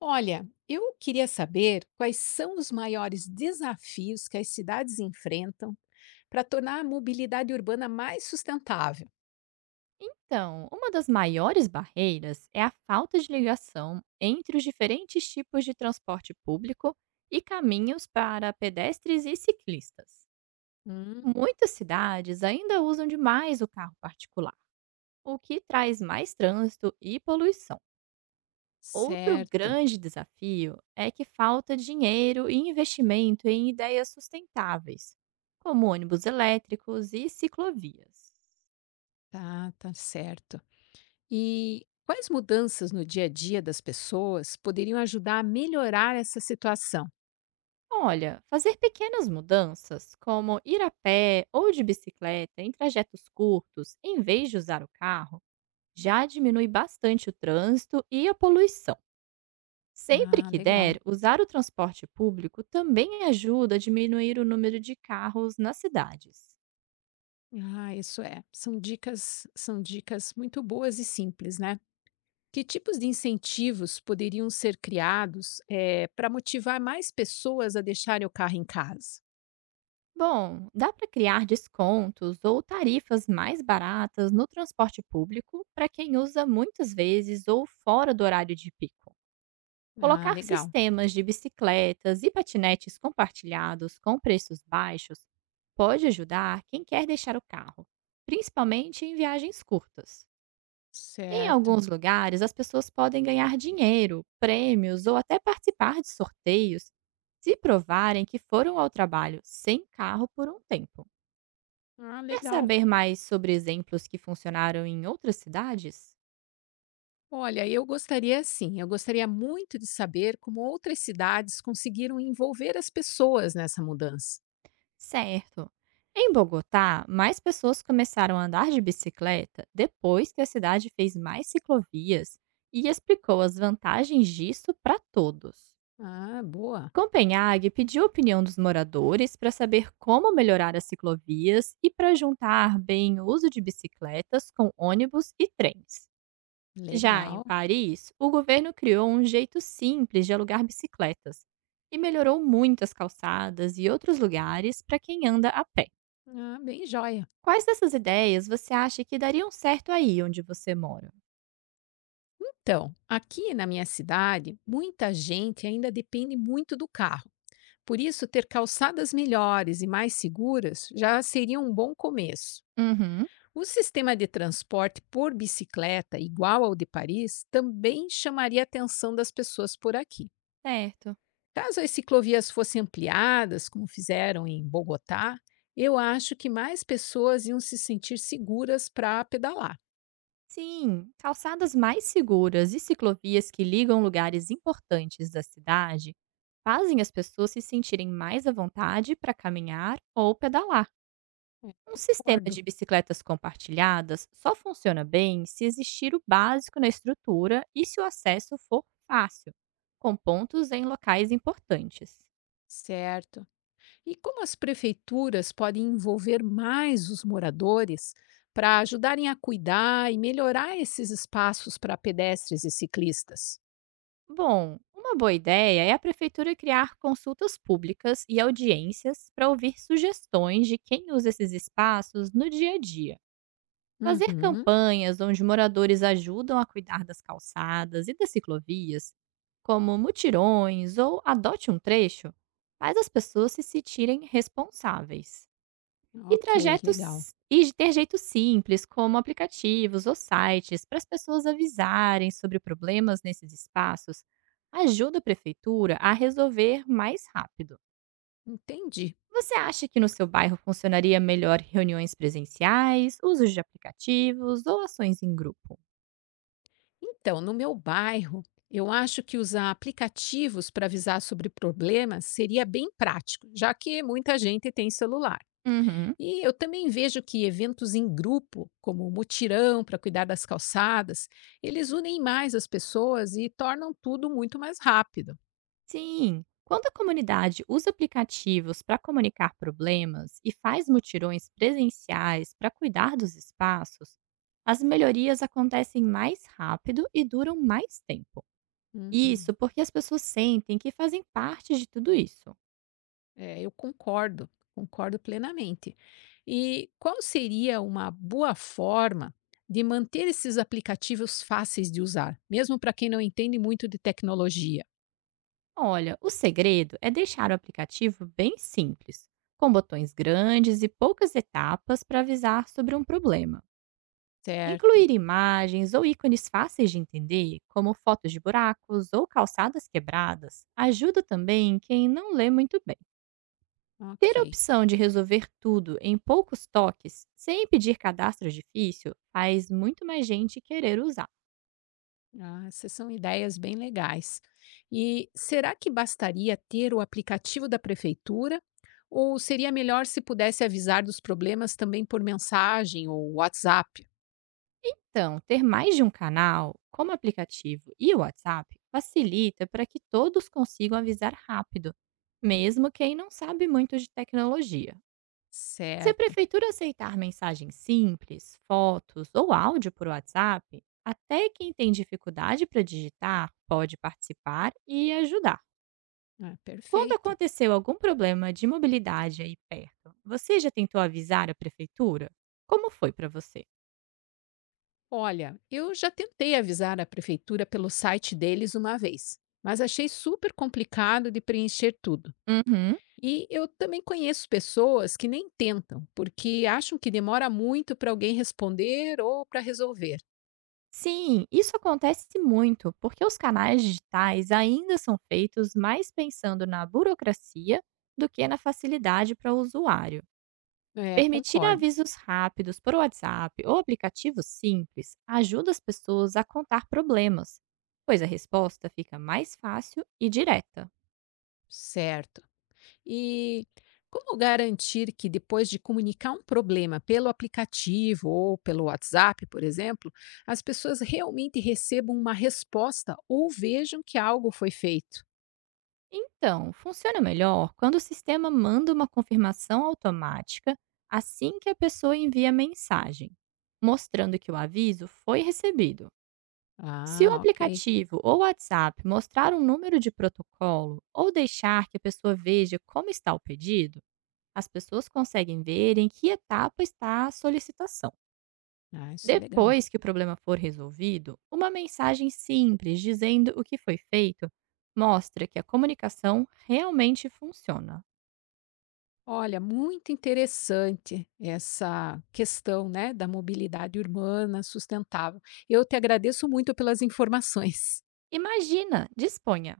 Olha, eu queria saber quais são os maiores desafios que as cidades enfrentam para tornar a mobilidade urbana mais sustentável. Então, uma das maiores barreiras é a falta de ligação entre os diferentes tipos de transporte público e caminhos para pedestres e ciclistas. Hum, Muitas cidades ainda usam demais o carro particular, o que traz mais trânsito e poluição. Outro certo, grande desafio é que falta dinheiro e investimento em ideias sustentáveis, como ônibus elétricos e ciclovias. tá, tá certo. E quais mudanças no dia a dia das pessoas poderiam ajudar a melhorar essa situação? Olha, fazer pequenas mudanças, como ir a pé ou de bicicleta em trajetos curtos, em vez de usar o carro, já diminui bastante o trânsito e a poluição. Sempre Ah, que legal. der, usar o transporte público também ajuda a diminuir o número de carros nas cidades. Ah, isso é. São dicas, muito boas e simples, né? Que tipos de incentivos poderiam ser criados para motivar mais pessoas a deixarem o carro em casa? Bom, dá para criar descontos ou tarifas mais baratas no transporte público para quem usa muitas vezes ou fora do horário de pico. Ah, Colocar legal. sistemas de bicicletas e patinetes compartilhados com preços baixos pode ajudar quem quer deixar o carro, principalmente em viagens curtas. Em Certo. alguns lugares, as pessoas podem ganhar dinheiro, prêmios ou até participar de sorteios se provarem que foram ao trabalho sem carro por um tempo. Ah, Quer legal. saber mais sobre exemplos que funcionaram em outras cidades? Olha, eu gostaria sim, eu gostaria muito de saber como outras cidades conseguiram envolver as pessoas nessa mudança. Certo. Em Bogotá, mais pessoas começaram a andar de bicicleta depois que a cidade fez mais ciclovias e explicou as vantagens disso para todos. Ah, boa. Copenhague pediu a opinião dos moradores para saber como melhorar as ciclovias e para juntar bem o uso de bicicletas com ônibus e trens. Já em Legal. Paris, o governo criou um jeito simples de alugar bicicletas e melhorou muito as calçadas e outros lugares para quem anda a pé. Ah, bem joia. Quais dessas ideias você acha que dariam certo aí onde você mora? Então, aqui na minha cidade, muita gente ainda depende muito do carro. Por isso, ter calçadas melhores e mais seguras já seria um bom começo. Uhum, O sistema de transporte por bicicleta, igual ao de Paris, também chamaria a atenção das pessoas por aqui. certo. Caso as ciclovias fossem ampliadas, como fizeram em Bogotá, eu acho que mais pessoas iam se sentir seguras para pedalar. Sim, calçadas mais seguras e ciclovias que ligam lugares importantes da cidade fazem as pessoas se sentirem mais à vontade para caminhar ou pedalar. É, Um sistema concordo. de bicicletas compartilhadas só funciona bem se existir o básico na estrutura e se o acesso for fácil, com pontos em locais importantes. Certo. E como as prefeituras podem envolver mais os moradores para ajudarem a cuidar e melhorar esses espaços para pedestres e ciclistas? Bom, uma boa ideia é a prefeitura criar consultas públicas e audiências para ouvir sugestões de quem usa esses espaços no dia a dia. Fazer Uhum, campanhas onde moradores ajudam a cuidar das calçadas e das ciclovias, como mutirões ou adote um trecho, faz as pessoas se sentirem responsáveis. E ok, legal. trajetos e de ter jeitos simples, como aplicativos ou sites, para as pessoas avisarem sobre problemas nesses espaços, ajuda a prefeitura a resolver mais rápido. Entendi. Você acha que no seu bairro funcionaria melhor reuniões presenciais, usos de aplicativos ou ações em grupo? Então, no meu bairro, eu acho que usar aplicativos para avisar sobre problemas seria bem prático, já que muita gente tem celular. Uhum. E eu também vejo que eventos em grupo, como o mutirão para cuidar das calçadas, eles unem mais as pessoas e tornam tudo muito mais rápido. Sim, quando a comunidade usa aplicativos para comunicar problemas e faz mutirões presenciais para cuidar dos espaços, as melhorias acontecem mais rápido e duram mais tempo. Isso Uhum. porque as pessoas sentem que fazem parte de tudo isso. É, eu concordo plenamente. E qual seria uma boa forma de manter esses aplicativos fáceis de usar, mesmo para quem não entende muito de tecnologia? Olha, o segredo é deixar o aplicativo bem simples, com botões grandes e poucas etapas para avisar sobre um problema. Certo, Incluir imagens ou ícones fáceis de entender, como fotos de buracos ou calçadas quebradas, ajuda também quem não lê muito bem. Ter a ok. opção de resolver tudo em poucos toques, sem pedir cadastro difícil, faz muito mais gente querer usar. Ah, essas são ideias bem legais. E será que bastaria ter o aplicativo da prefeitura? Ou seria melhor se pudesse avisar dos problemas também por mensagem ou WhatsApp? Então, ter mais de um canal, como aplicativo e o WhatsApp, facilita para que todos consigam avisar rápido, mesmo quem não sabe muito de tecnologia. Se a Certo. prefeitura aceitar mensagens simples, fotos ou áudio por WhatsApp, até quem tem dificuldade para digitar pode participar e ajudar. Ah, Quando perfeito. aconteceu algum problema de mobilidade aí perto, você já tentou avisar a prefeitura? Como foi para você? Olha, eu já tentei avisar a prefeitura pelo site deles uma vez, mas achei super complicado de preencher tudo. Uhum. E eu também conheço pessoas que nem tentam, porque acham que demora muito para alguém responder ou para resolver. Sim, isso acontece muito porque os canais digitais ainda são feitos mais pensando na burocracia do que na facilidade para o usuário. É, Permitir concordo. avisos rápidos por WhatsApp ou aplicativos simples ajuda as pessoas a contar problemas, pois a resposta fica mais fácil e direta. Certo. E como garantir que, depois de comunicar um problema pelo aplicativo ou pelo WhatsApp, por exemplo, as pessoas realmente recebam uma resposta ou vejam que algo foi feito? Então, funciona melhor quando o sistema manda uma confirmação automática assim que a pessoa envia a mensagem, mostrando que o aviso foi recebido. Se o Ah, ok. aplicativo ou WhatsApp mostrar um número de protocolo ou deixar que a pessoa veja como está o pedido, as pessoas conseguem ver em que etapa está a solicitação. Ah, isso é legal. Depois que o problema for resolvido, uma mensagem simples dizendo o que foi feito mostra que a comunicação realmente funciona. Olha, muito interessante essa questão, né, da mobilidade urbana sustentável. Eu te agradeço muito pelas informações. Imagina, disponha!